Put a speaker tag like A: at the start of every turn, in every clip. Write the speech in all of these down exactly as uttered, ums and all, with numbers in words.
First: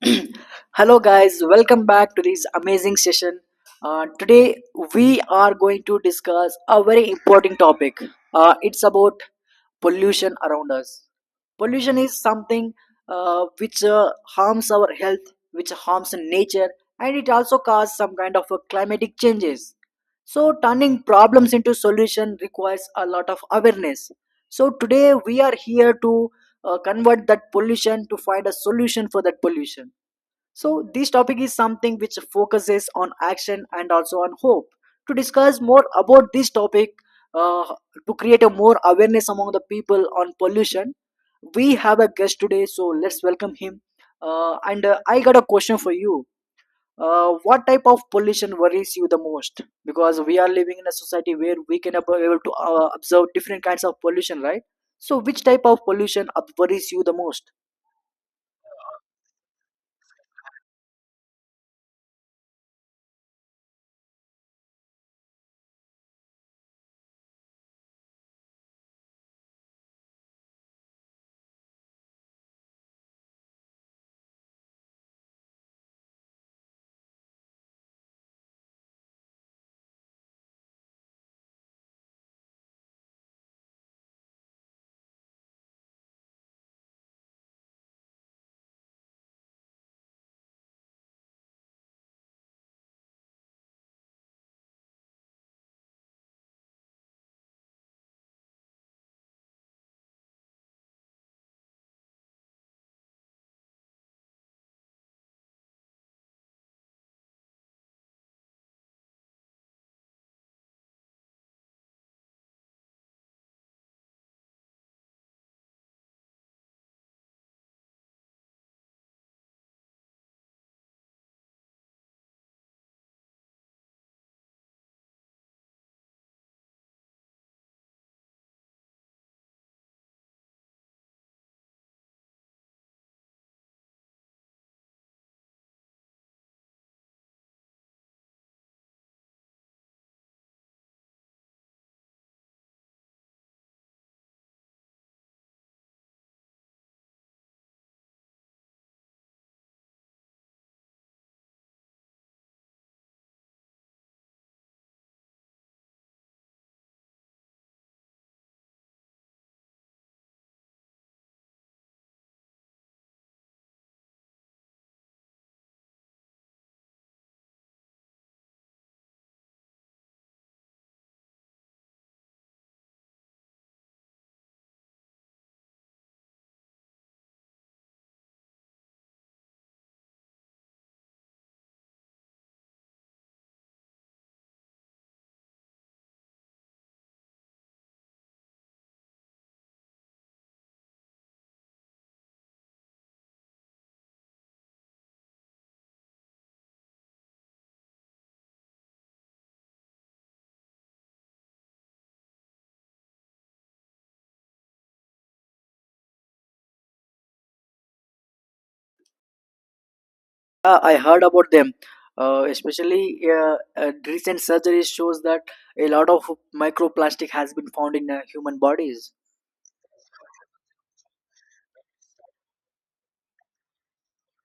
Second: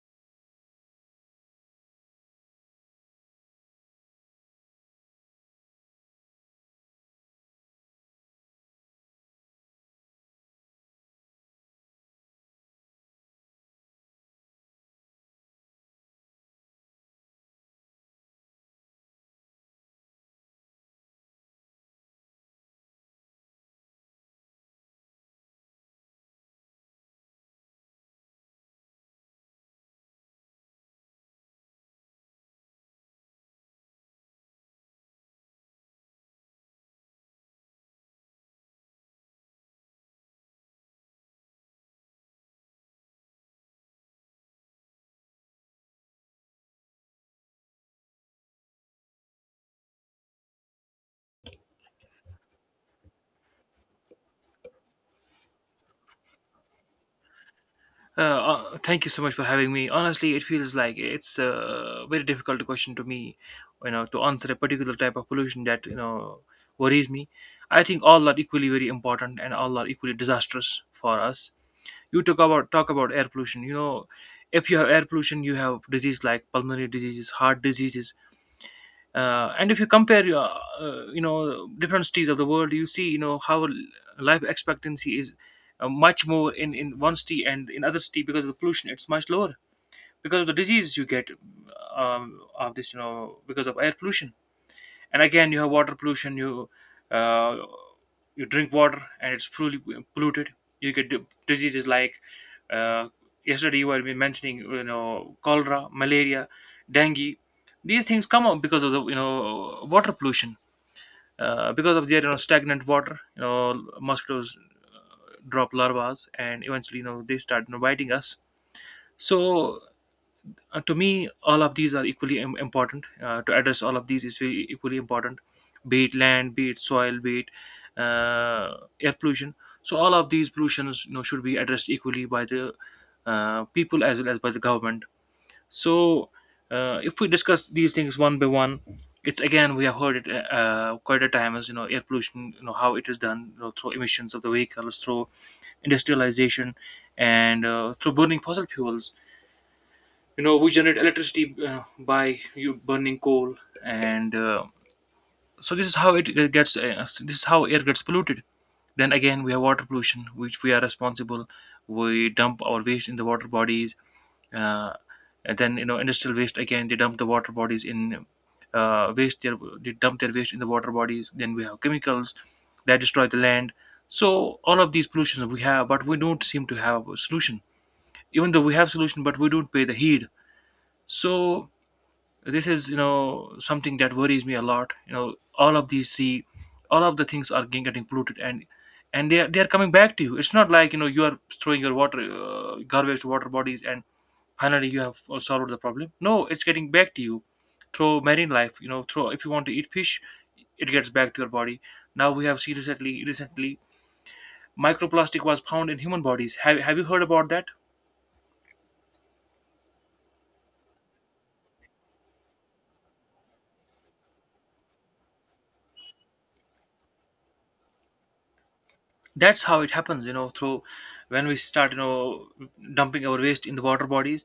A: Hello, guys, welcome back to this amazing session. Uh, today, we are going to discuss a very important topic. Uh, it's about pollution around us. Pollution is something uh, which uh, harms our health, which harms nature, and it also causes some kind of uh, climatic changes. So, turning problems into solution requires a lot of awareness. So, today we are here to uh, convert that pollution to find a solution for that pollution, so this topic is something which focuses on action and also on hope. To discuss more about this topic, uh, to create a more awareness among the people on pollution, we have a guest today. So, let's welcome him. Uh, and uh, I got a question for you. Uh, what type of pollution worries you the most? Because we are living in a society where we can ab- able to uh, observe different kinds of pollution, right? So, which type of pollution uh, worries you the most?
B: Uh, uh, thank you so much for having me. Honestly, it feels like it's a very difficult question to me, you know, to answer a particular type of pollution that you know worries me. I think all are equally very important and all are equally disastrous for us. You talk about talk about air pollution. You know, if you have air pollution, you have disease like pulmonary diseases, heart diseases, uh, and if you compare your uh, you know different cities of the world, you see you know how l- life expectancy is uh, much more in in one city and in other city, because of the pollution it's much lower because of the diseases you get, um, of this, you know, because of air pollution. And again you have water pollution. You uh, you drink water and it's fully polluted, you get d- diseases like, uh, yesterday you were mentioning you know, cholera, malaria, dengue. These things come up because of the you know water pollution, uh, because of their you know stagnant water, you know mosquitoes uh, drop larvae, and eventually you know they start you know biting us. So uh, to me, all of these are equally im- important. Uh, to address all of these is very equally important, be it land, be it soil, be it uh, air pollution. So all of these pollutions you know should be addressed equally by the uh, people as well as by the government. So uh, if we discuss these things one by one, it's again, we have heard it uh, uh, quite a time. As you know air pollution, you know how it is done, you know through emissions of the vehicles, through industrialization, and uh, through burning fossil fuels. You know we generate electricity uh, by you burning coal, and uh, so this is how it uh, gets uh, this is how air gets polluted. Then again we have water pollution, which we are responsible. We dump our waste in the water bodies, uh, and then you know industrial waste, again they dump the water bodies in, uh, waste their they dump their waste in the water bodies. Then we have chemicals that destroy the land. So all of these pollutions we have, but we don't seem to have a solution. Even though we have solution, but we don't pay the heed. So this is you know something that worries me a lot, you know all of these three, all of the things are getting getting polluted, and and they are, they are coming back to you. It's not like you know you are throwing your water uh, garbage to water bodies and finally you have uh, solved the problem. No, it's getting back to you through marine life, you know through, if you want to eat fish, it gets back to your body. Now we have seen recently recently microplastic was found in human bodies. Have, have you heard about that?
A: Yeah, I heard about them. Uh, especially, uh, uh, recent surgery shows that a lot of microplastic has been found in uh, human bodies.
B: That's how it happens, you know through, when we start you know dumping our waste in the water bodies,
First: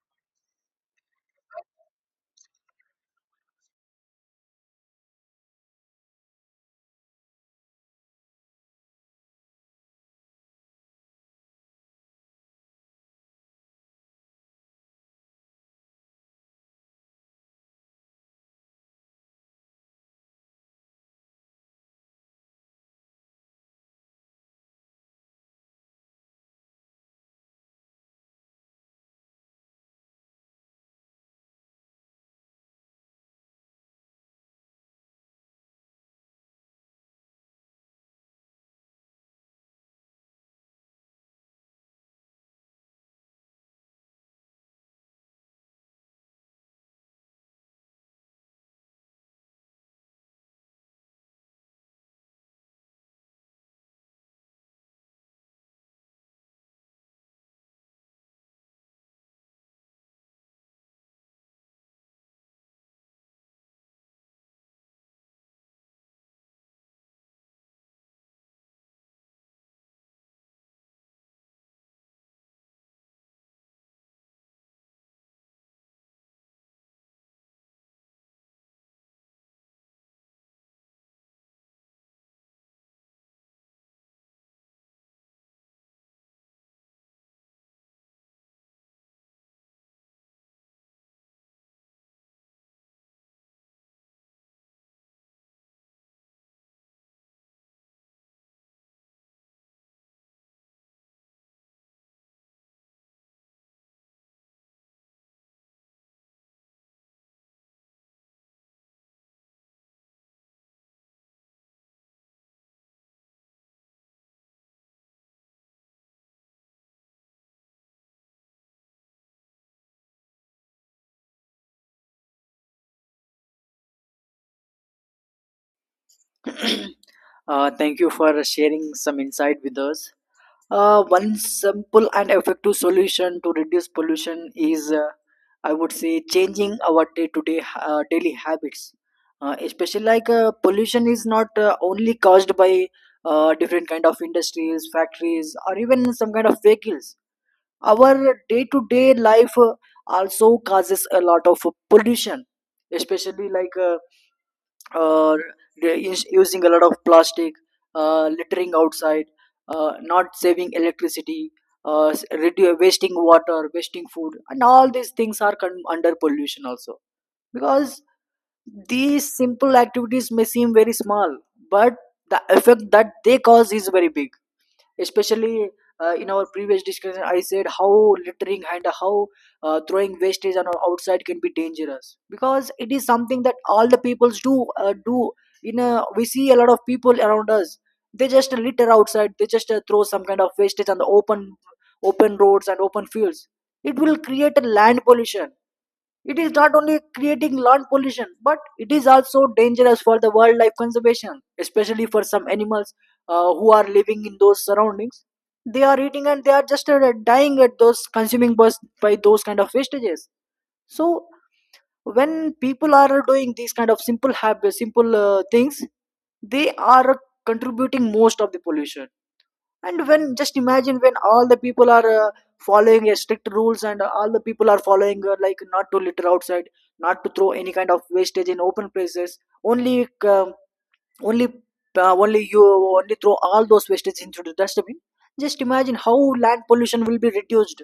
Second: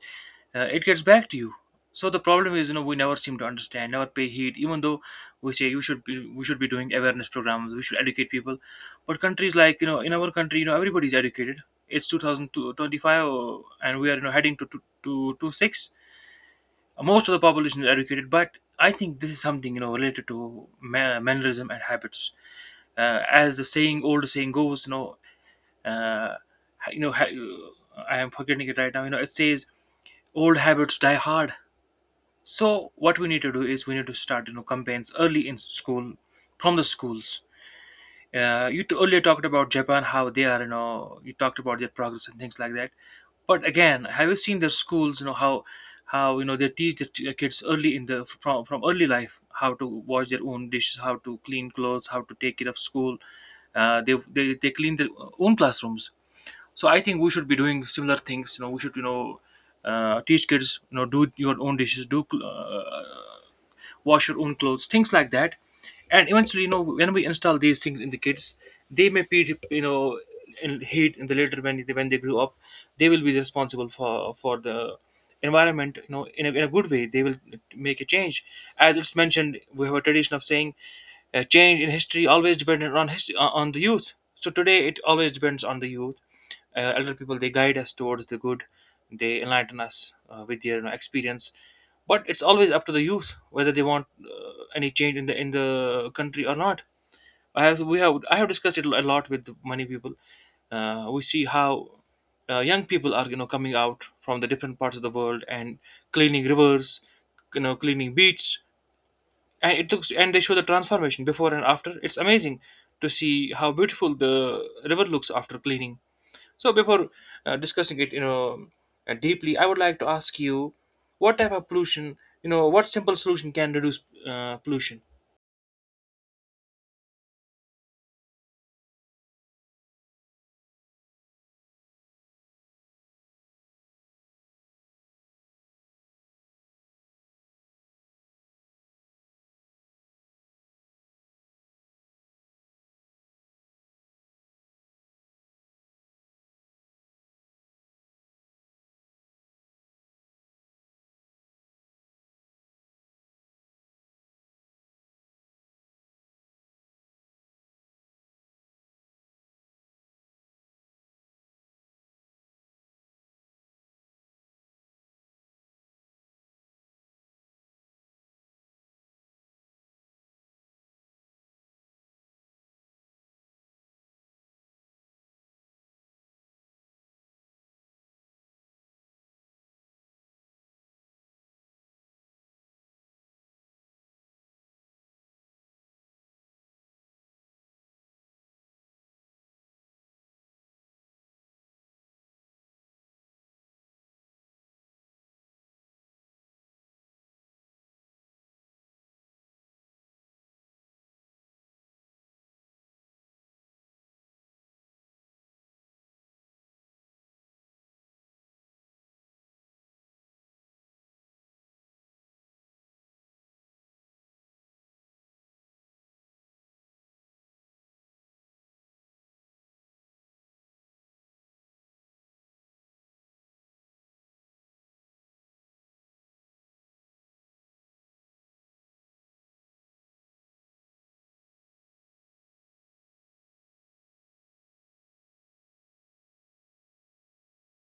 B: uh, it gets back to you. So the problem is you know we never seem to understand, never pay heed. Even though we say you should be, we should be doing awareness programs, we should educate people, but countries like you know, in our country you know everybody's educated, it's two thousand twenty-five. Uh, and we are you know heading to to to, to six. Most of the population is educated, but I think this is something you know related to ma- mannerism and habits. Uh, as the saying, old saying goes, you know, uh, you know ha- I am forgetting it right now. You know it says, old habits die hard. So what we need to do is we need to start you know campaigns early in school, from the schools. Uh, you t- earlier talked about Japan, how they are, you know, you talked about their progress and things like that. But again, have you seen their schools? You know how, how you know they teach the t- uh, kids early in the, from from early life, how to wash their own dishes, how to clean clothes, how to take care of school. Uh, they, they they clean their own classrooms. So I think we should be doing similar things. You know, we should you know uh, teach kids, you know, do your own dishes, do cl- uh, wash your own clothes, things like that. And eventually you know when we install these things in the kids, they may be you know in hate in the later, when they, when they grew up, they will be responsible for for the environment, you know in a, in a good way, they will make a change. As it's mentioned, we have a tradition of saying, uh, change in history always depended on history on the youth, so today it always depends on the youth. Uh, elder people, they guide us towards the good, they enlighten us uh, with their you know experience, but it's always up to the youth whether they want uh, any change in the in the country or not. i have we have I have discussed it a lot with many people. Uh, we see how uh, young people are you know coming out from the different parts of the world and cleaning rivers, you know cleaning beaches, and it looks, and they show the transformation before and after, it's amazing to see how beautiful the river looks after cleaning. So before uh, discussing it you know uh, deeply, I would like to ask you, what type of pollution, you know what simple solution can reduce uh, pollution.
A: uh, thank you for sharing some insight with us. Uh, one simple and effective solution to reduce pollution is, uh, I would say, changing our day-to-day uh, daily habits. Uh, especially like uh, pollution is not uh, only caused by uh, different kind of industries, factories, or even some kind of vehicles. Our day to day life uh, also causes a lot of pollution, especially like uh, uh, the us- using a lot of plastic, uh, littering outside, uh, not saving electricity, uh, s- redu- wasting water, wasting food, and all these things are con- under pollution also, because these simple activities may seem very small, but the effect that they cause is very big. Especially, uh, in our previous discussion I said how littering and how uh, throwing wastage on our outside can be dangerous, because it is something that all the peoples do uh, do in a, we see a lot of people around us. They just litter outside, they just uh, throw some kind of wastage on the open open roads and open fields. It will create a land pollution. It is not only creating land pollution, but it is also dangerous for the wildlife conservation, especially for some animals uh, who are living in those surroundings. They are eating and they are just uh, dying at those consuming bus by those kind of wastages. So when people are doing these kind of simple habits, simple uh, things, they are contributing most of the pollution. And when, just imagine when all the people are uh, following a strict rules and uh, all the people are following, uh, like not to litter outside, not to throw any kind of wastage in open places, only um only uh, only you only throw all those wastage into the dustbin. Just imagine how land pollution will be reduced.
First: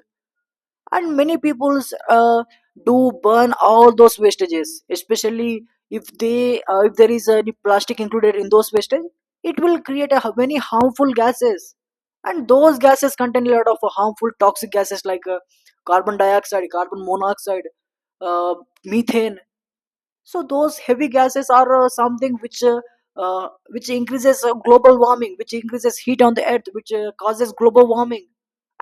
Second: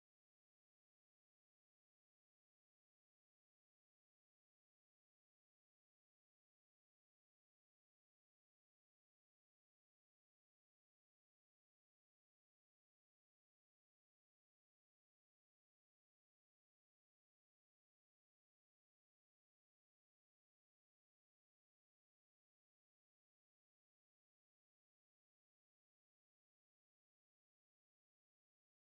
A: And many people uh, do burn all those wastages, especially if they uh, if there is any plastic included in those wastage, it will create a, many harmful gases. And those gases contain a lot of uh, harmful toxic gases like uh, carbon dioxide, carbon monoxide, uh, methane. So those heavy gases are uh, something which uh, uh, which increases uh, global warming, which increases heat on the earth, which uh, causes global warming.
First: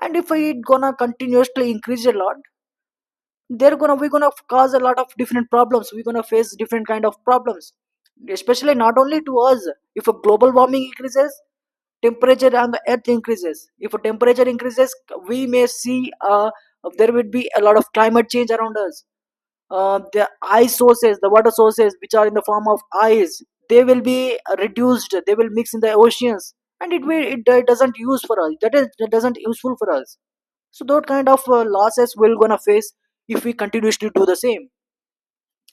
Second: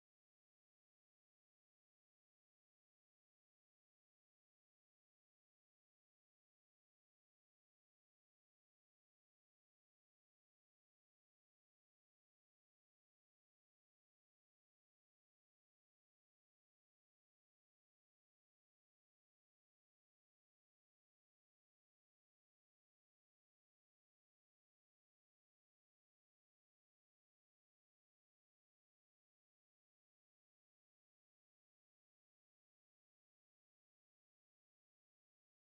A: And if it gonna continuously increase a lot, they're gonna, we're gonna cause a lot of different problems, we're gonna face different kind of problems, especially not only to us. If a global warming increases, temperature on the earth increases. If a temperature increases, we may see uh, there would be a lot of climate change around us. Uh, the ice sources, the water sources which are in the form of ice, they will be uh, reduced, they will mix in the oceans. And it will, it, it doesn't use for us, that is, that doesn't useful for us. So that kind of uh, losses we're gonna face if we continuously do the same.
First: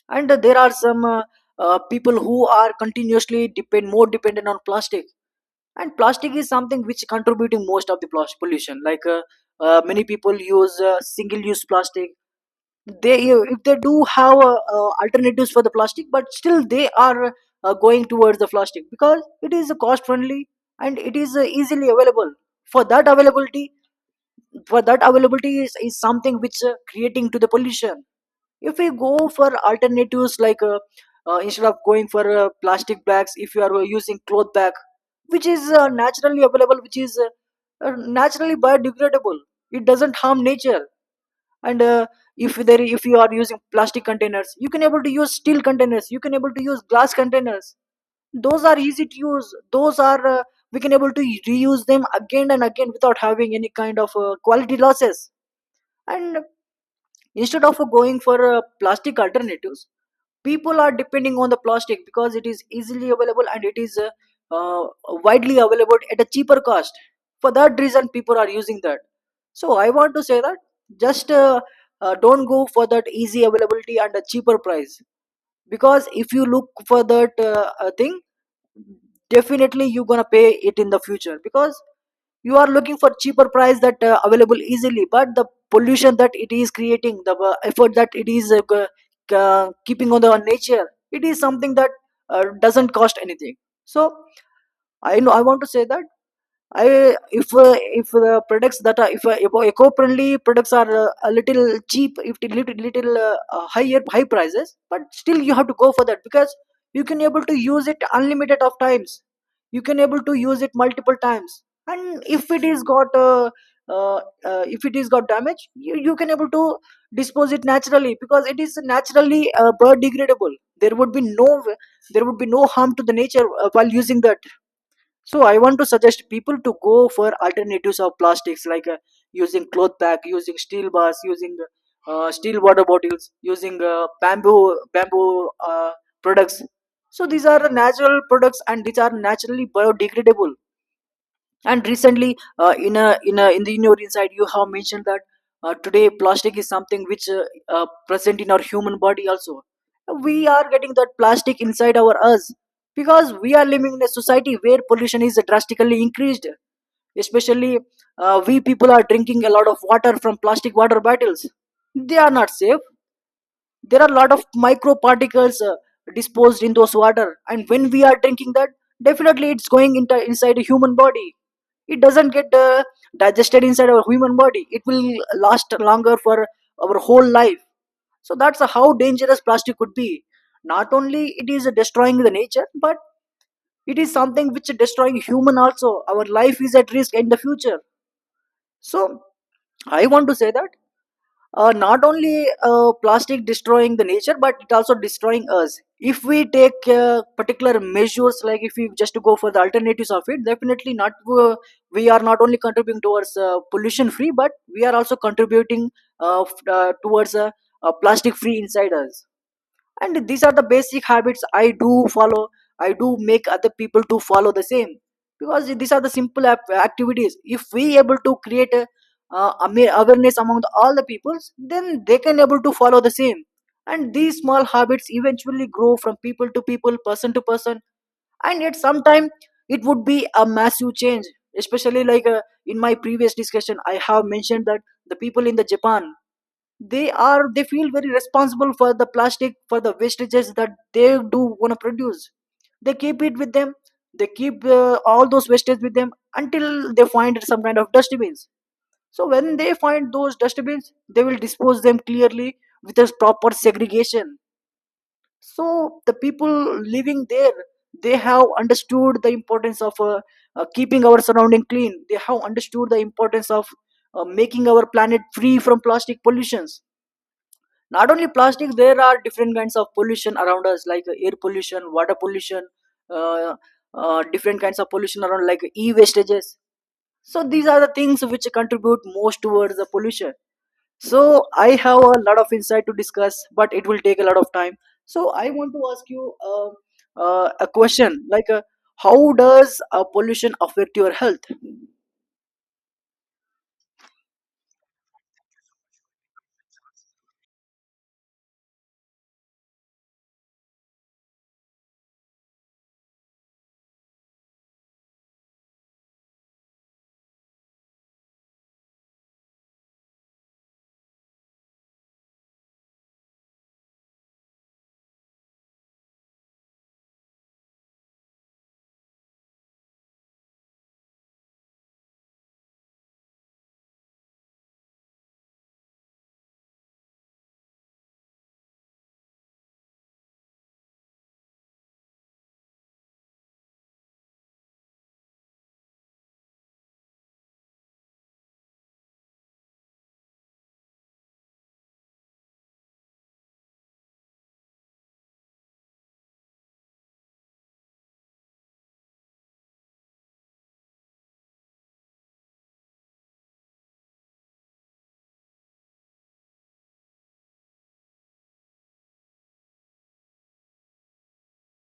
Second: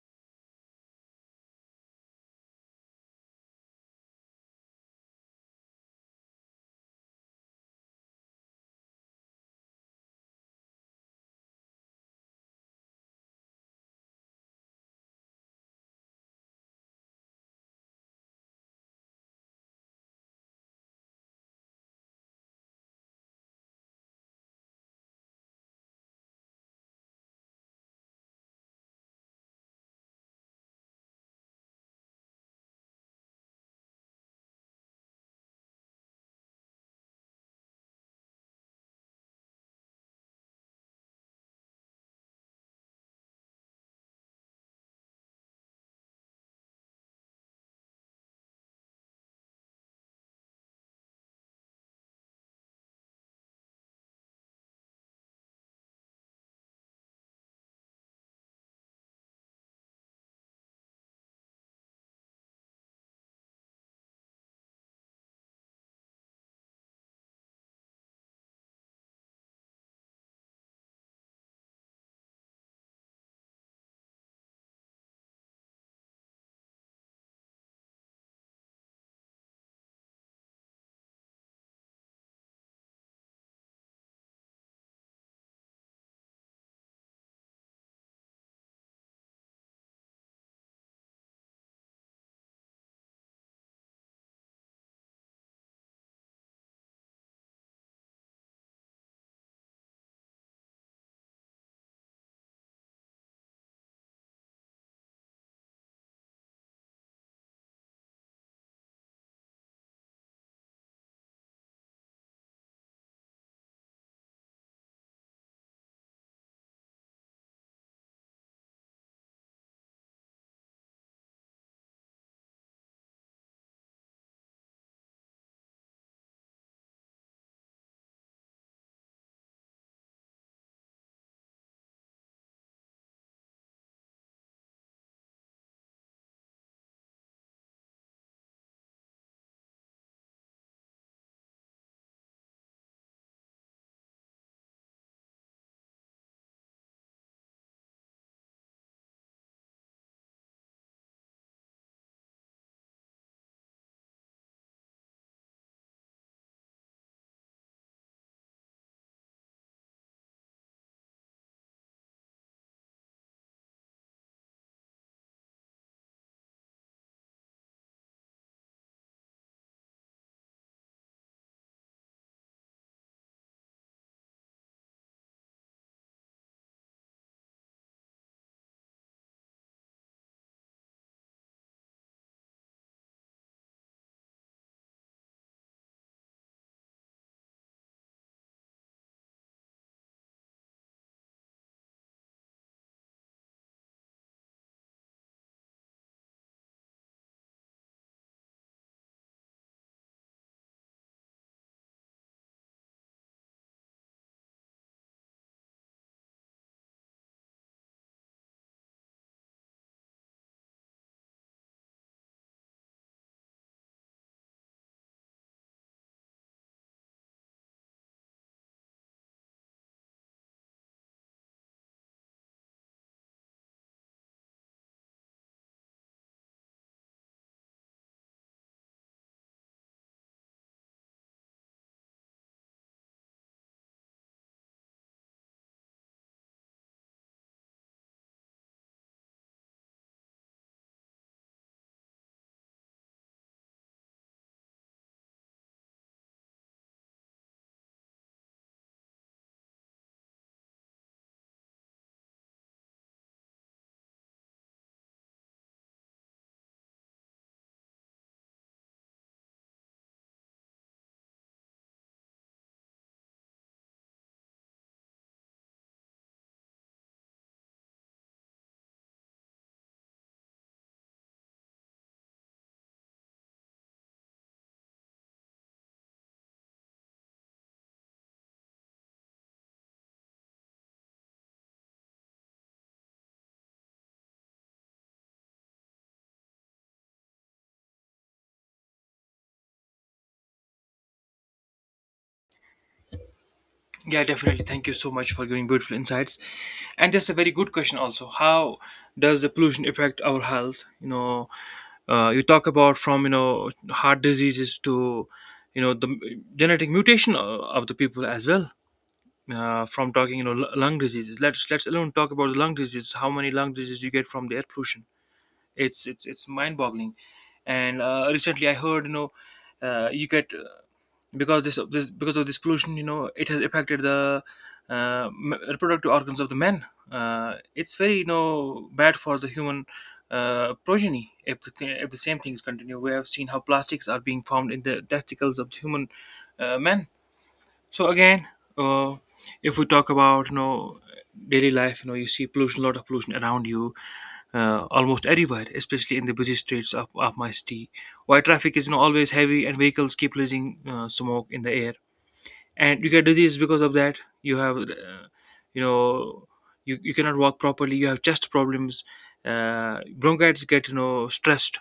A: And uh, there are some uh, uh, people who are continuously depend more dependent on plastic. And plastic is something which contributing most of the plas- pollution, like, uh, uh, many people use uh, single use plastic. They uh, if they do have uh, uh, alternatives for the plastic, but still they are uh, going towards the plastic because it is cost friendly and it is uh, easily available. For that availability for that availability is, is something which uh, creating to the pollution. If we go for alternatives, like, uh, uh, instead of going for uh, plastic bags, if you are uh, using cloth bag, which is uh, naturally available, which is uh, uh, naturally biodegradable, it doesn't harm nature. And uh, if there, if you are using plastic containers, you can able to use steel containers, you can able to use glass containers. Those are easy to use, those are uh, we can able to reuse them again and again without having any kind of uh, quality losses. And instead of going for uh, plastic alternatives, people are depending on the plastic because it is easily available and it is uh, uh, widely available at a cheaper cost. For that reason people are using that. So I want to say that, just uh, uh, don't go for that easy availability and a cheaper price, because if you look for that uh, uh, thing, definitely you're gonna pay it in the future, because you are looking for cheaper price that uh, available easily, but the pollution that it is creating, the uh, effort that it is uh, g- uh, keeping on the nature, it is something that uh, doesn't cost anything. So I know, I want to say that, I if uh, if the products that are, if uh, eco- eco-friendly products are uh, a little cheap, if it little little uh, uh, higher high prices, but still you have to go for that, because you can able to use it unlimited of times. You can able to use it multiple times, and if it is got uh, uh, uh, if it is got damage, you, you can able to dispose it naturally, because it is naturally uh, biodegradable. There would be no there would be no harm to the nature uh, while using that. So I want to suggest people to go for alternatives of plastics, like, uh, using cloth bag, using steel bars, using uh, steel water bottles, using uh, bamboo bamboo uh, products. So these are natural products and these are naturally biodegradable. And recently, uh, in a, in a in the, in your inside you have mentioned that uh, today plastic is something which uh, uh, present in our human body also. We are getting that plastic inside our us, because we are living in a society where pollution is drastically increased. Especially, uh, we people are drinking a lot of water from plastic water bottles. They are not safe. There are a lot of micro particles uh, disposed in those water, and when we are drinking that, definitely it's going into inside a human body. It doesn't get uh, digested inside our human body, it will last longer for our whole life. So that's how dangerous plastic could be. Not only it is destroying the nature, but it is something which is destroying human also. Our life is at risk in the future. So I want to say that, uh, not only uh, plastic destroying the nature, but it also destroying us. If we take uh, particular measures, like if we just go for the alternatives of it, definitely not, uh, we are not only contributing towards uh, pollution free, but we are also contributing uh, f- uh, towards a uh, plastic free inside us. And these are the basic habits I do follow. I do make other people to follow the same, because these are the simple ap- activities. If we able to create a, uh, ama- awareness among the, all the peoples, then they can able to follow the same. And these small habits eventually grow from people to people, person to person, and at some time it would be a massive change. Especially, like, uh, in my previous discussion I have mentioned that the people in the Japan, they are, they feel very responsible for the plastic, for the wastages that they do want to produce. They keep it with them. They keep uh, all those wastage with them until they find some kind of dustbins. So when they find those dustbins, they will dispose them clearly with a proper segregation. So the people living there, they have understood the importance of uh, uh, keeping our surrounding clean. They have understood the importance of uh, making our planet free from plastic pollutions. Not only plastic, there are different kinds of pollution around us, like air pollution, water pollution. uh, uh, Different kinds of pollution around like e-wastages. So these are the things which contribute most towards the pollution. So I have a lot of insight to discuss, but it will take a lot of time. So I want to ask you uh, uh, a question, like uh, how does uh, pollution affect your health?
B: Yeah, definitely. Thank you so much for giving beautiful insights. And that's a very good question, also. How does the pollution affect our health? You know, uh, you talk about, from you know heart diseases to you know the m- genetic mutation o- of the people as well. Uh, from talking you know l- lung diseases, let's let's alone talk about the lung diseases. How many lung diseases you get from the air pollution? It's it's it's mind boggling. And uh, recently I heard, you know, uh, you get, because this, this because of this pollution you know it has affected the uh, m- reproductive organs of the men. Uh, it's very you know bad for the human uh, progeny. If the, th- if the same things continue, we have seen how plastics are being found in the testicles of the human uh, men. So again, uh, if we talk about you know daily life, you know you see pollution, a lot of pollution around you, uh, almost everywhere, especially in the busy streets of, of my city, where traffic is you know always heavy, and vehicles keep releasing uh, smoke in the air, and you get disease because of that. You have, uh, you know, you, you cannot walk properly. You have chest problems. Uh, bronchitis get you know stressed.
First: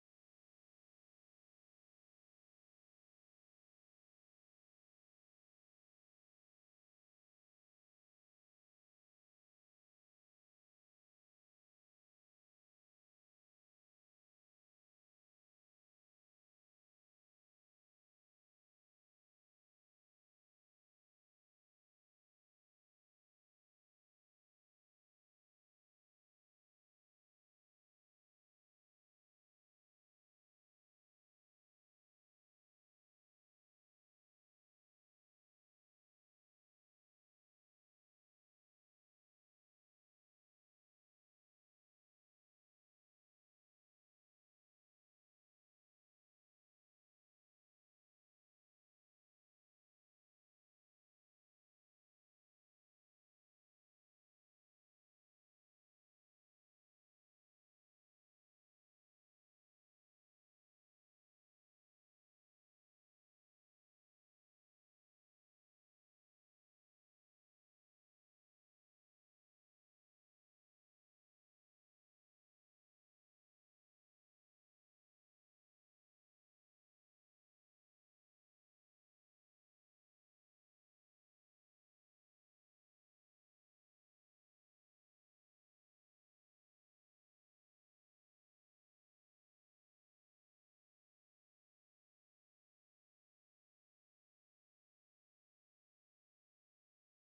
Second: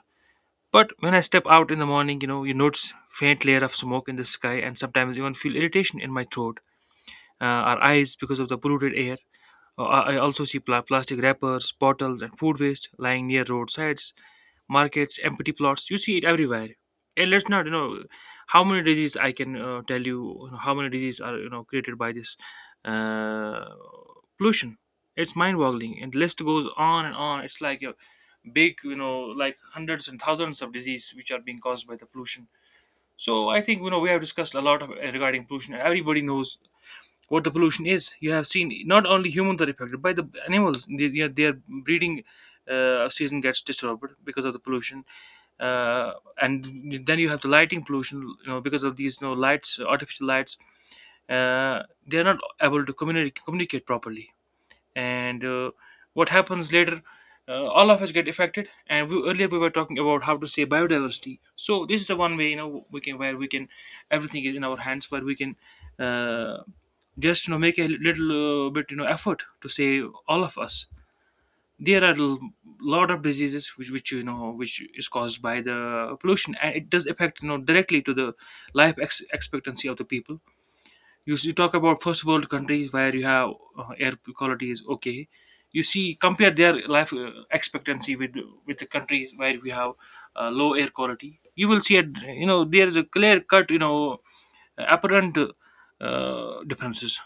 B: But when I step out in the morning, you know, you notice faint layer of smoke in the sky, and sometimes even feel irritation in my throat uh, our eyes because of the polluted air. Uh, I I also see pla- plastic wrappers, bottles, and food waste lying near roadsides, markets, empty plots. You see it everywhere. And let's not, you know, how many diseases I can uh, tell you, how many diseases are, you know, created by this uh, pollution. It's mind boggling. And list goes on and on. It's like a big, you know, like hundreds and thousands of diseases which are being caused by the pollution. So I think you know we have discussed a lot of, regarding pollution. Everybody knows what the pollution is. You have seen not only humans are affected by the animals. They, they are- their breeding uh, season gets disturbed because of the pollution, uh, and then you have the lighting pollution. You know because of these, you know, lights, artificial lights, uh, they are not able to communicate communicate properly. And uh, what happens later uh, All of us get affected, and we, earlier we were talking about how to save biodiversity, so this is the one way, you know, we can where we can. Everything is in our hands where we can uh, just, you know, make a little uh, bit, you know, effort to save all of us. there are l- Lot of diseases which, which, you know, which is caused by the pollution, and it does affect, you know, directly to the life ex- expectancy of the people. You, s- you talk about first world countries where you have uh, air quality is okay. You see, compare their life uh, expectancy with with the countries where we have uh, low air quality. You will see a, you know, there is a clear cut, you know, apparent uh, differences.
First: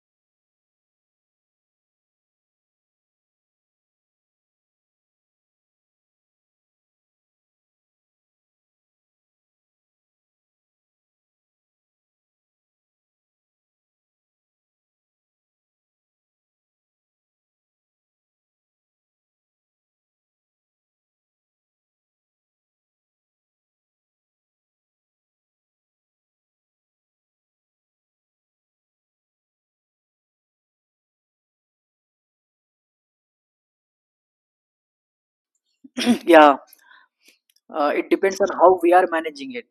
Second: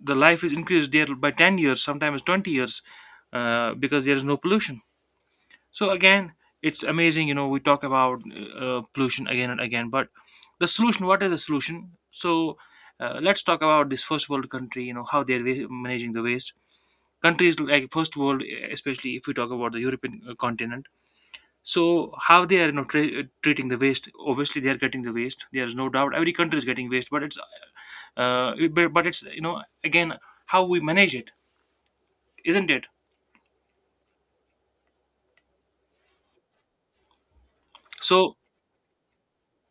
B: The life is increased there by ten years, sometimes twenty years, uh, because there is no pollution. So again, it's amazing. You know, we talk about uh, uh, pollution again and again, but the solution. What is the solution? So uh, let's talk about this first world country. You know how they're wa- managing the waste. Countries like first world, especially if we talk about the European uh, continent. So how they are, you know, tra- uh, treating the waste? Obviously, they are getting the waste. There is no doubt. Every country is getting waste, but it's uh, but but it's, you know, again, how we manage it, isn't it?
A: Yeah, uh, it
B: So
A: depends on how we are managing it.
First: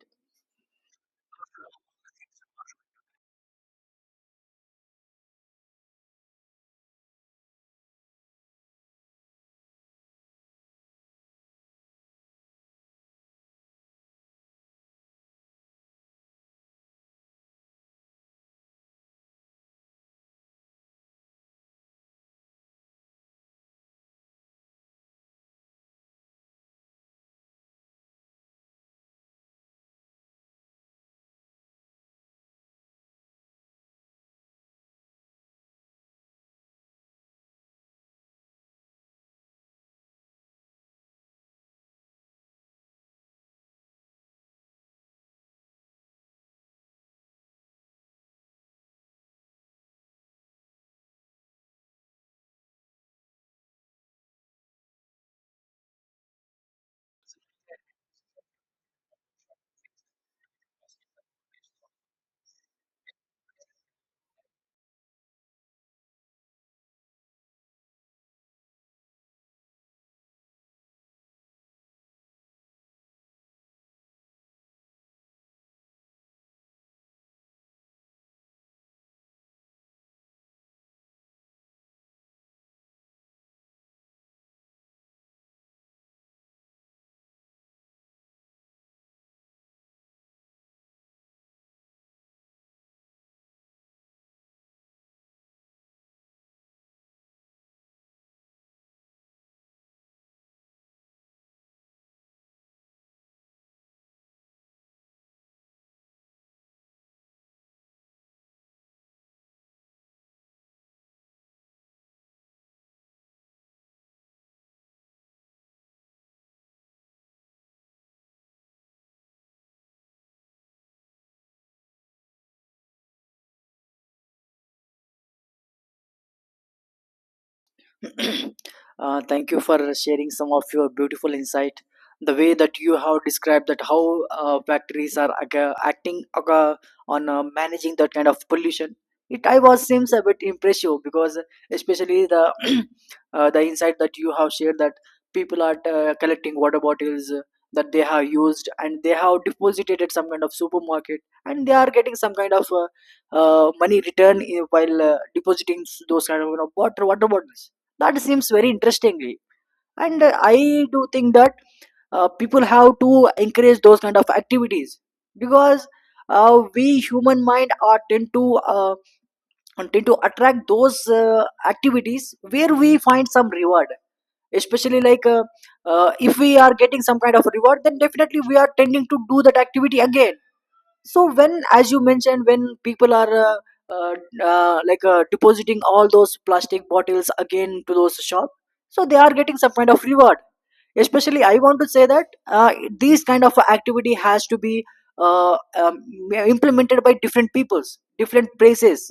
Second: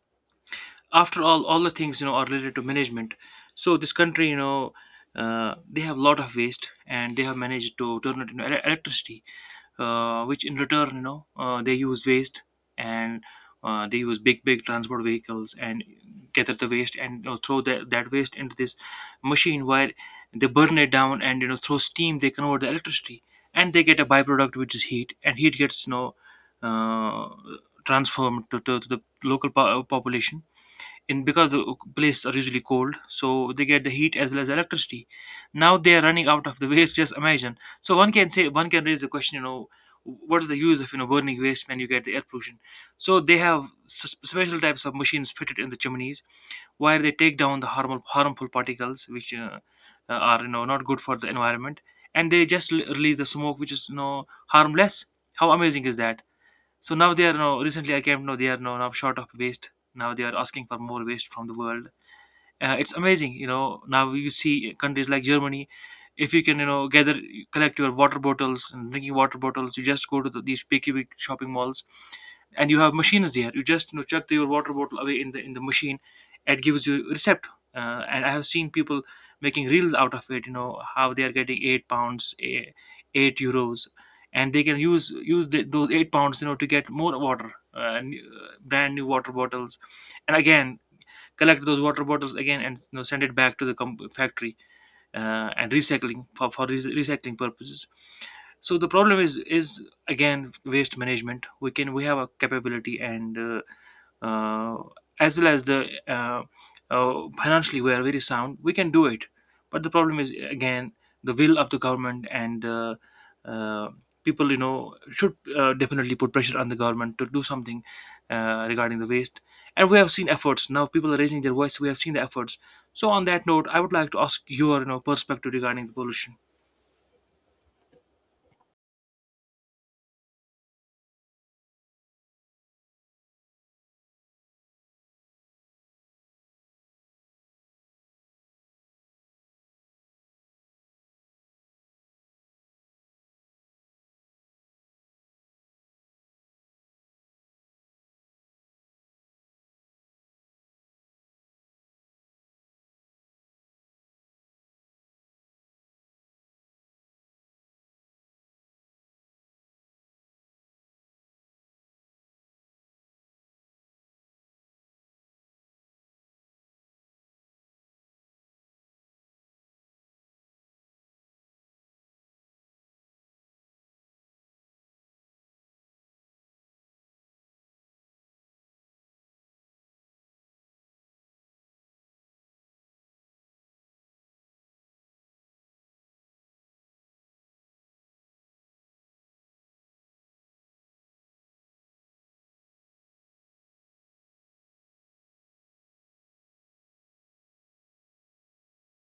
B: after all all the things, you know, are related to management. So this country, you know, uh, they have a lot of waste, and they have managed to turn it into ele- electricity, uh, which in return, you know, uh, they use waste. And uh, They use big big transport vehicles and gather the waste and, you know, throw that, that waste into this machine while they burn it down, and, you know, through steam they convert the electricity. And they get a byproduct which is heat, and heat gets, you know, uh, transformed to, to, to the local po- population, in because the places are usually cold, so they get the heat as well as electricity. Now they are running out of the waste just imagine. So one can say, one can raise the question, you know, what is the use of, you know, burning waste when you get the air pollution? So they have s- special types of machines fitted in the chimneys, where they take down the harmful harmful particles which uh, uh, are, you know, not good for the environment, and they just l- release the smoke which is, you know, harmless. How amazing is that? So now they are now recently I came to know they are now, now short of waste. Now they are asking for more waste from the world. Uh, it's amazing, you know. Now you see countries like Germany, if you can, you know, gather, collect your water bottles and drinking water bottles, you just go to the, these picky big shopping malls, and you have machines there. You just, you know, chuck the, your water bottle away in the in the machine. It gives you a receipt. Uh, and I have seen people making reels out of it, you know, how they are getting eight pounds, eh, eight euros, and they can use use the, those eight pounds, you know, to get more water uh, new- brand new water bottles. And again, collect those water bottles again, and, you know, send it back to the com- factory, uh, and recycling for, for re- recycling purposes. So the problem is is again waste management. We can, we have a capability, and uh, uh, as well as the uh, uh, financially, we are very sound. We can do it. But the problem is again the will of the government, and the uh, people, you know, should uh, definitely put pressure on the government to do something uh, regarding the waste. And we have seen efforts now. People are raising their voice. We have seen the efforts. So on that note, I would like to ask your, you know, perspective regarding the pollution.
A: uh, Thank you for sharing some of your beautiful insight. The way that you have described that how uh, factories are ag- acting ag- on uh, managing that kind of pollution, it I was seems a bit impressive because, especially, the uh, the insight that you have shared that people are uh, collecting water bottles uh, that they have used and they have deposited at some kind of supermarket, and they are getting some kind of uh, uh, money return in- while uh, depositing s- those kind of, you know, water water bottles. That seems very interestingly. And uh, I do think that uh, people have to encourage those kind of activities, because uh, we human mind are tend to uh, tend to attract those uh, activities where we find some reward. Especially, like uh, uh, if we are getting some kind of reward, then definitely we are tending to do that activity again. So when, as you mentioned, when people are uh, uh, uh, like, uh, depositing all those plastic bottles again to those shop, so they are getting some kind of reward. Especially, I want to say that uh, these kind of activity has to be uh, um, implemented by different peoples, different places.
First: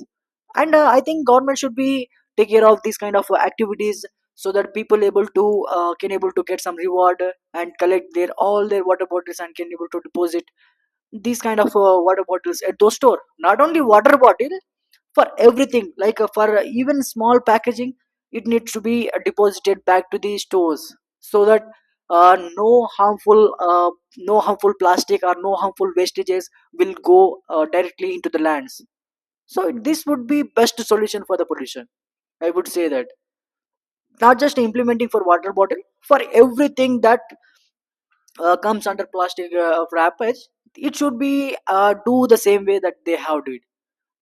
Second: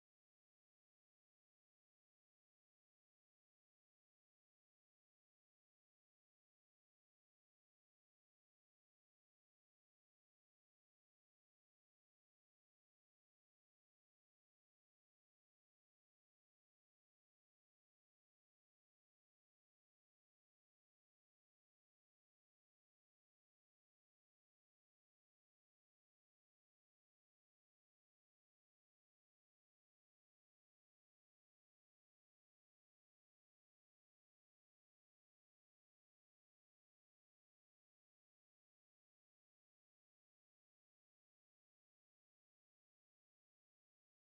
A: And uh, I think government should be take care of these kind of activities, so that people able to uh, can able to get some reward and collect their all their water bottles and can able to deposit these kind of uh, water bottles at those store. Not only water bottle, for everything, like uh, for uh, even small packaging, it needs to be uh, deposited back to the stores, so that uh, no harmful uh, no harmful plastic or no harmful wastages will go uh, directly into the lands. So this would be best solution for the pollution. I would say that not just implementing for water bottle, for everything that uh, comes under plastic uh, wrappage. It should be uh, do the same way that they have did,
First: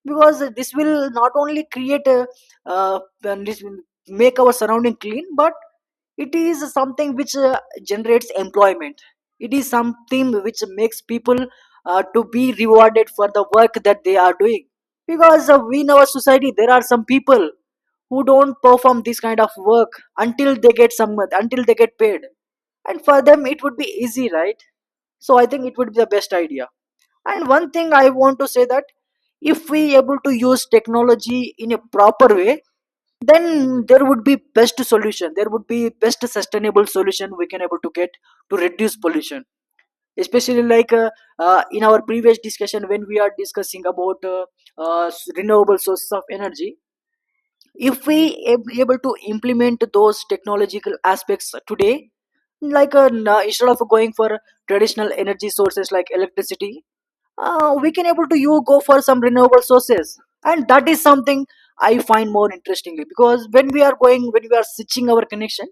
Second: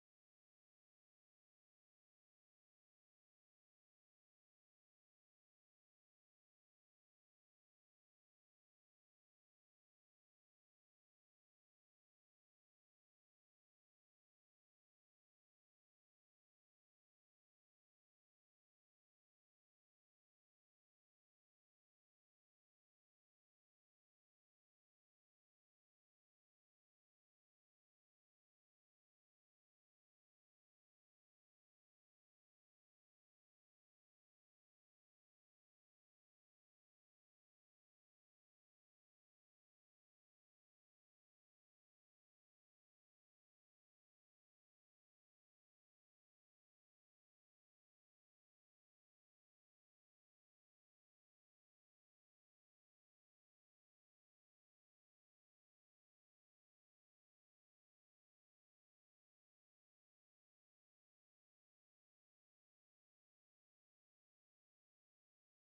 A: because this will not only create a, uh, and this will make our surrounding clean, but it is something which uh, generates employment. It is something which makes people uh, to be rewarded for the work that they are doing, because uh, in our society there are some people who don't perform this kind of work until they get some, until they get paid, and for them it would be easy, right? So I think it would be the best idea. And one thing I want to say that, if we able to use technology in a proper way, then there would be best solution, there would be best sustainable solution we can able to get to reduce pollution. Especially, like uh, uh, in our previous discussion when we are discussing about uh, uh, renewable sources of energy. If we ab- able to implement those technological aspects today, like uh, n- uh, instead of going for traditional energy sources like electricity, uh, we can able to you go for some renewable sources. And that is something I find more interestingly, because when we are going, when we are switching our connection,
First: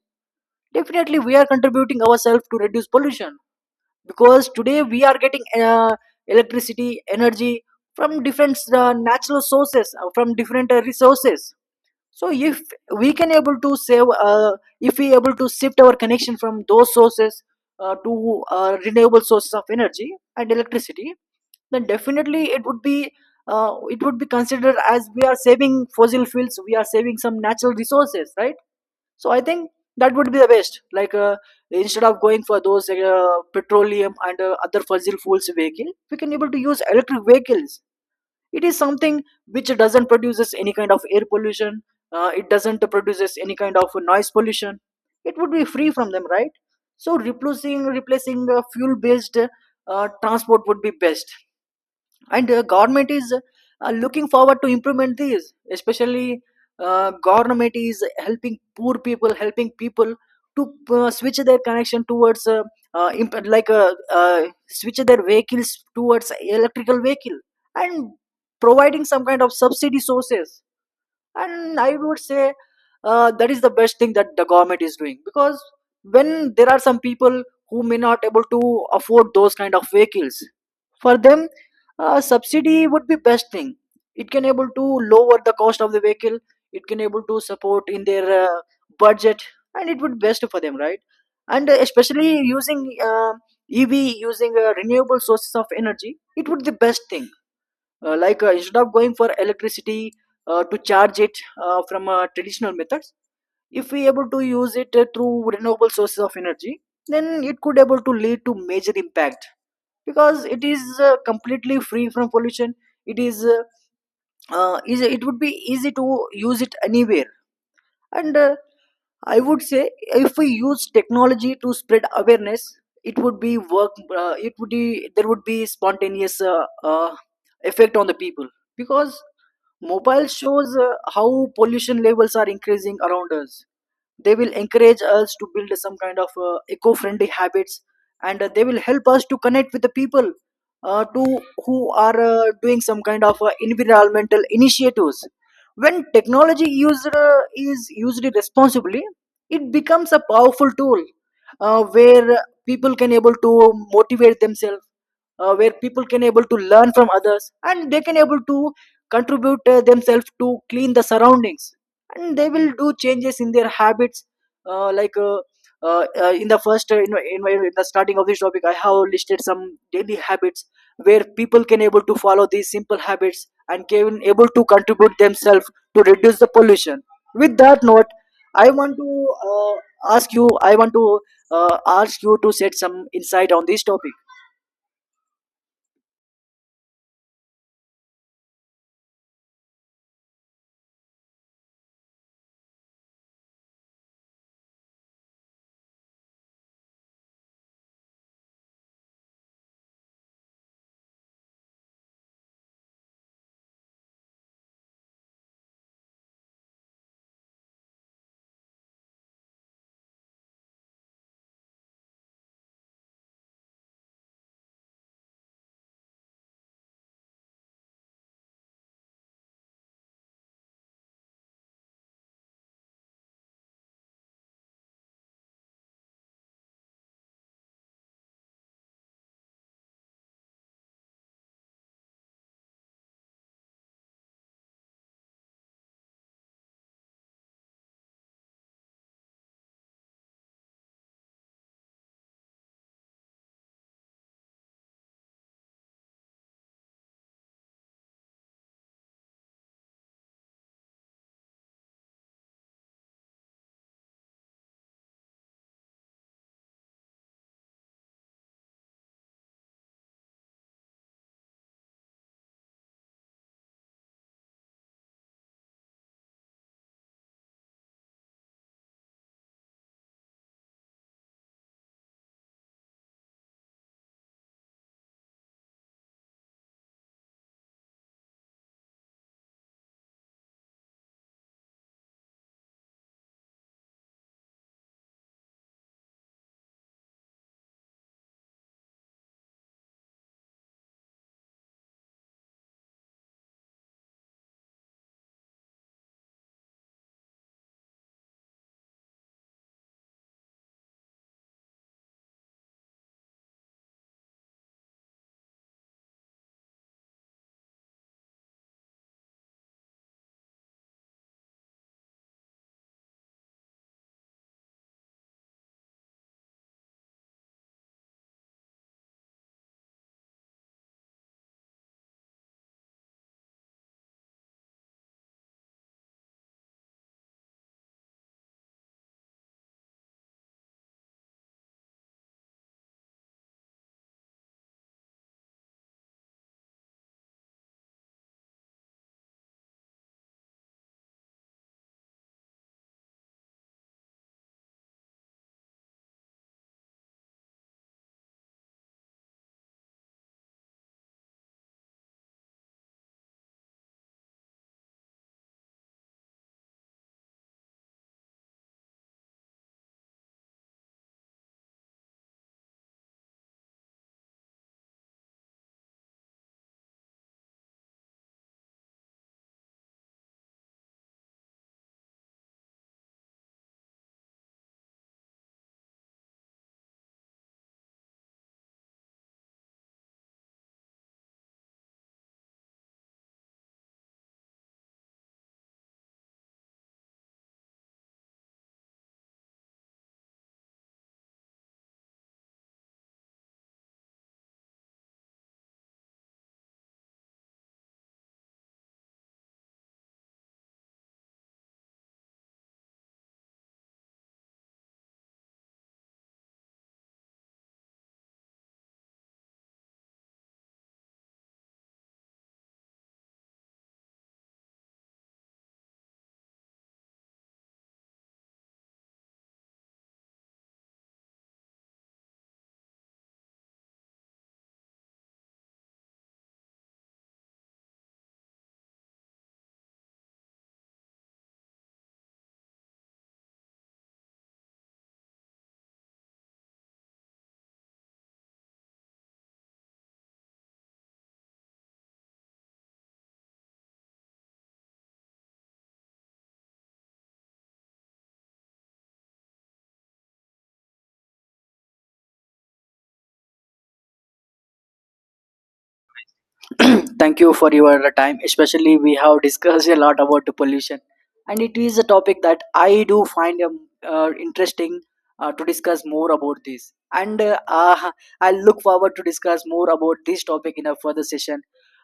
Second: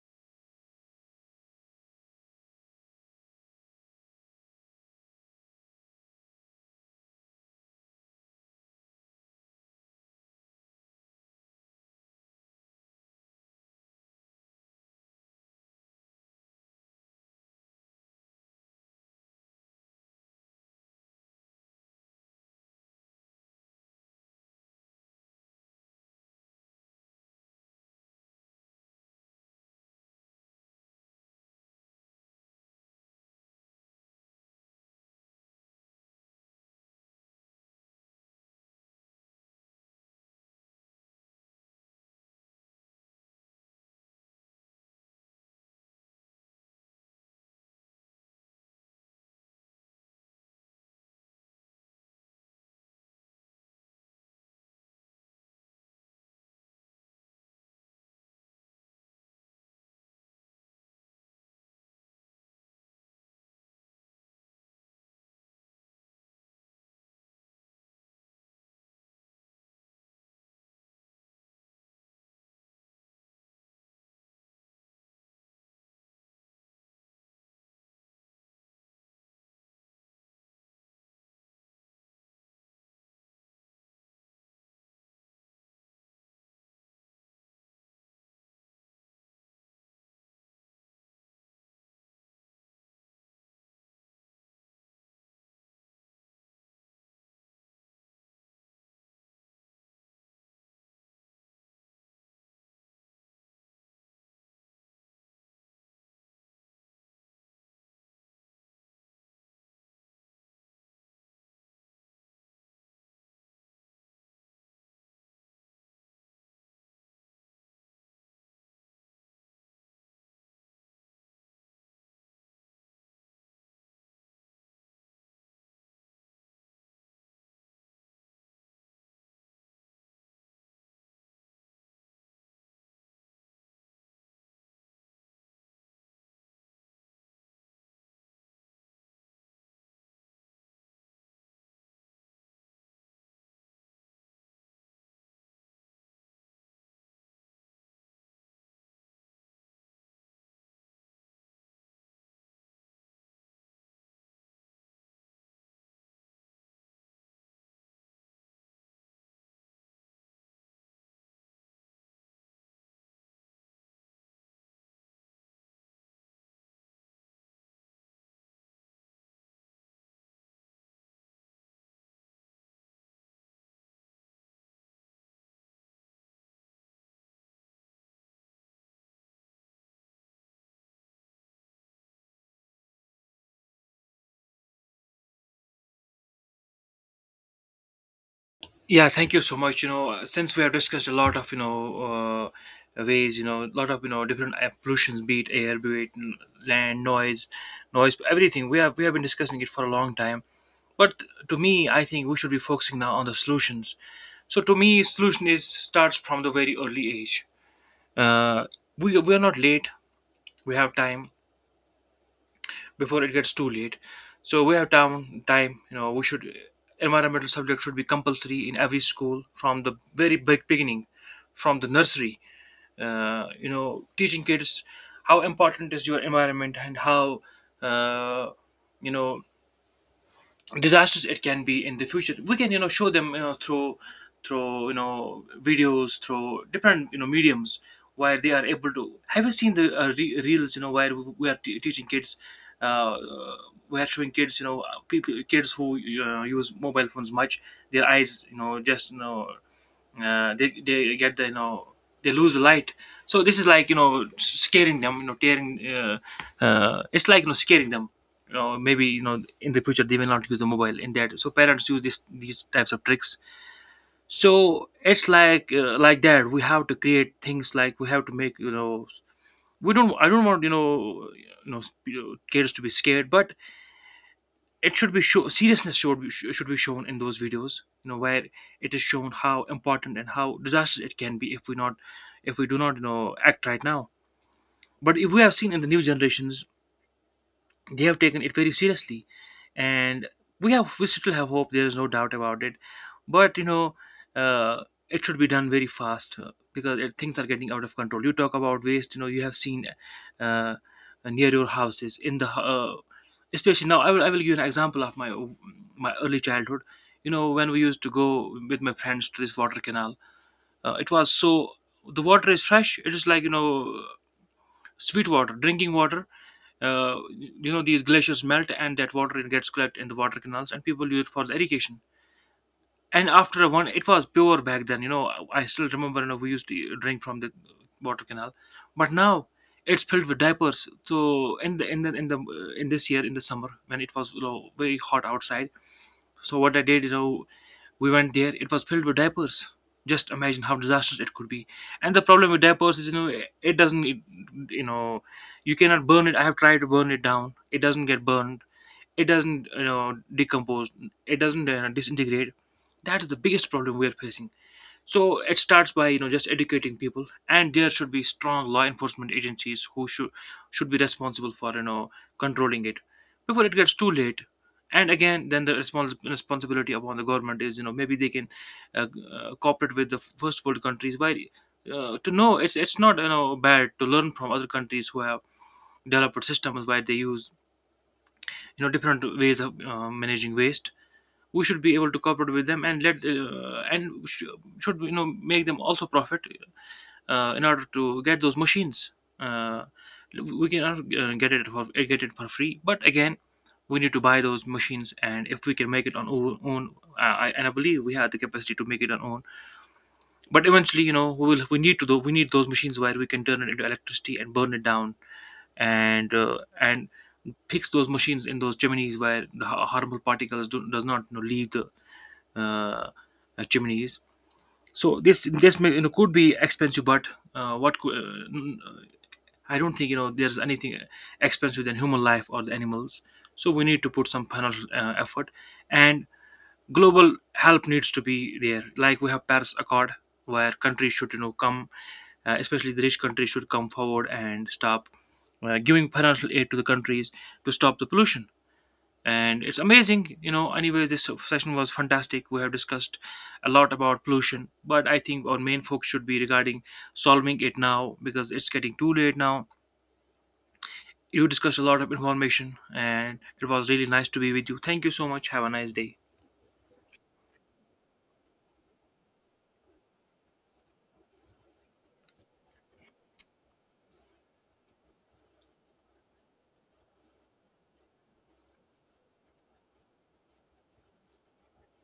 A: definitely we are contributing ourselves to reduce pollution, because today we are getting uh, electricity energy from different uh, natural sources, uh, from different uh, resources. So if we can able to save uh, if we able to shift our connection from those sources uh, to uh, renewable sources of energy and electricity, then definitely it would be uh, it would be considered as we are saving fossil fuels, we are saving some natural resources, right? So I think that would be the best, like uh, instead of going for those uh, petroleum and uh, other fossil fuels vehicle, we can able to use electric vehicles. It is something which doesn't produces any kind of air pollution, uh, it doesn't produces any kind of noise pollution. It would be free from them, right? So replacing replacing uh, fuel based uh, transport would be best. And uh, government is uh, looking forward to implement these. Especially, uh, government is helping poor people, helping people to uh, switch their connection towards uh, uh, imp- like uh, uh, switch their vehicles towards electrical vehicle, and providing some kind of subsidy sources. And I would say uh, that is the best thing that the government is doing, because when there are some people who may not able to afford those kind of vehicles, for them, uh, subsidy would be best thing. It can able to lower the cost of the vehicle. It can able to support in their uh, budget, and it would best for them, right? And uh, especially using uh, E V, using uh, renewable sources of energy, it would be the best thing. Uh, like uh, instead of going for electricity uh, to charge it uh, from uh, traditional methods, if we able to use it uh, through renewable sources of energy, then it could able to lead to major impact, because it is uh, completely free from pollution. It is uh, uh, easy, it would be easy to use it anywhere. And uh, I would say, if we use technology to spread awareness, it would be work uh, it would be there would be spontaneous uh, uh, effect on the people, because mobile shows uh, how pollution levels are increasing around us. They will encourage us to build some kind of uh, eco-friendly habits, and uh, they will help us to connect with the people uh, to who are uh, doing some kind of uh, environmental initiatives. When technology used uh, is used responsibly, it becomes a powerful tool uh, where people can able to motivate themselves, uh, where people can able to learn from others, and they can able to contribute uh, themselves to clean the surroundings, and they will do changes in their habits. Uh, like uh, uh, uh, in the first uh, in, my- in, my, in the starting of this topic, I have listed some daily habits where people can able to follow these simple habits and can able to contribute themselves to reduce the pollution. With that note, I want to uh, ask you, I want to uh, ask you to set some insight on this topic.
B: Yeah, thank you so much. You know, uh, since we have discussed a lot of, you know, uh, ways, you know, a lot of, you know, different uh, pollutions, be it air, be it n- land, noise, noise, everything. We have, we have been discussing it for a long time. But to me, I think we should be focusing now on the solutions. So to me, solution is starts from the very early age. Uh, we we are not late. We have time before it gets too late. So we have time. Time, you know, we should, environmental subject should be compulsory in every school from the very big beginning, from the nursery. Uh, you know, teaching kids how important is your environment, and how uh, you know, disastrous it can be in the future. We can, you know, show them, you know, through through, you know, videos, through different, you know, mediums where they are able to. Have you seen the uh, re- reels, you know, where we are t- teaching kids, uh, we are showing kids, you know, people, kids who uh, use mobile phones much, their eyes, you know, just, you know, uh, they, they get the, you know, they lose the light. So this is like, you know, s- scaring them, you know, tearing uh, uh, it's like, you know, scaring them. You know, maybe, you know, in the future they will not use the mobile in that, so parents use this these types of tricks. So it's like, uh, like that we have to create things, like we have to make, you know, s- we don't, I don't want, you know, you know, s- you know, kids to be scared, but it should be show, seriousness should be, should be shown in those videos, you know, where it is shown how important and how disastrous it can be if we not if we do not, you know, act right now. But if we have seen in the new generations, they have taken it very seriously. And we have we still have hope, there is no doubt about it. But you know, uh, it should be done very fast, uh, because it, things are getting out of control. You talk about waste, you know, you have seen uh, near your houses, in the h- uh, especially now, I will, I will give you an example of my my early childhood. You know, when we used to go with my friends to this water canal, uh, it was so, the water is fresh, it is like, you know, sweet water, drinking water. Uh, you know, these glaciers melt and that water, it gets collected in the water canals, and people use it for the irrigation. And after a one, it was pure back then. You know, I still remember, you know, we used to drink from the water canal. But now it's filled with diapers. So in the in the in the in this year in the summer, when it was, you know, very hot outside, so what I did, you know, we went there. It was filled with diapers. Just imagine how disastrous it could be. And the problem with diapers is, you know, it doesn't, you know, you cannot burn it. I have tried to burn it down. It doesn't get burned. It doesn't, you know, decompose. It doesn't uh, disintegrate. That is the biggest problem we are facing. So it starts by, you know, just educating people, and there should be strong law enforcement agencies who should should be responsible for, you know, controlling it before it gets too late. And again, then the respons- responsibility upon the government is, you know, maybe they can uh, uh, cooperate with the first world countries. Why uh, to know, it's it's not, you know, bad to learn from other countries who have developed systems where they use, you know, different ways of uh, managing waste. We should be able to cooperate with them and let uh, and sh- should, you know, make them also profit uh, in order to get those machines. Uh, we cannot uh, get it for get it for free, but again, we need to buy those machines, and if we can make it on our own, uh, I, and I believe we have the capacity to make it on own. But eventually, you know, we will we need to do, we need those machines where we can turn it into electricity and burn it down, and uh, and fix those machines in those chimneys where the ha- harmful particles do, does not, you know, leave the uh, uh, chimneys. So this this may, you know, could be expensive, but uh, what could, uh, I don't think, you know, there's anything expensive than human life or the animals. So we need to put some financial uh, effort, and global help needs to be there. Like we have Paris Accord, where countries should, you know, come, uh, especially the rich countries should come forward and stop uh, giving financial aid to the countries to stop the pollution. And it's amazing, you know. Anyways, this session was fantastic. We have discussed a lot about pollution, but I think our main focus should be regarding solving it now, because it's getting too late now. You discussed a lot of information, and it was really nice to be with you. Thank you so much. Have a nice day.
A: Thank you for your time. Especially, we have discussed a lot about the pollution, and it is a topic that I do find um, uh, interesting uh, to discuss more about this. And uh, uh, I look forward to discuss more about this topic in a further session.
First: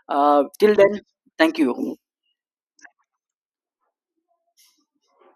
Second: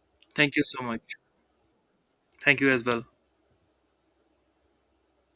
A: uh,
B: Thank you
A: Till
B: so
A: then,
B: much.
A: thank you.
B: Thank you as well.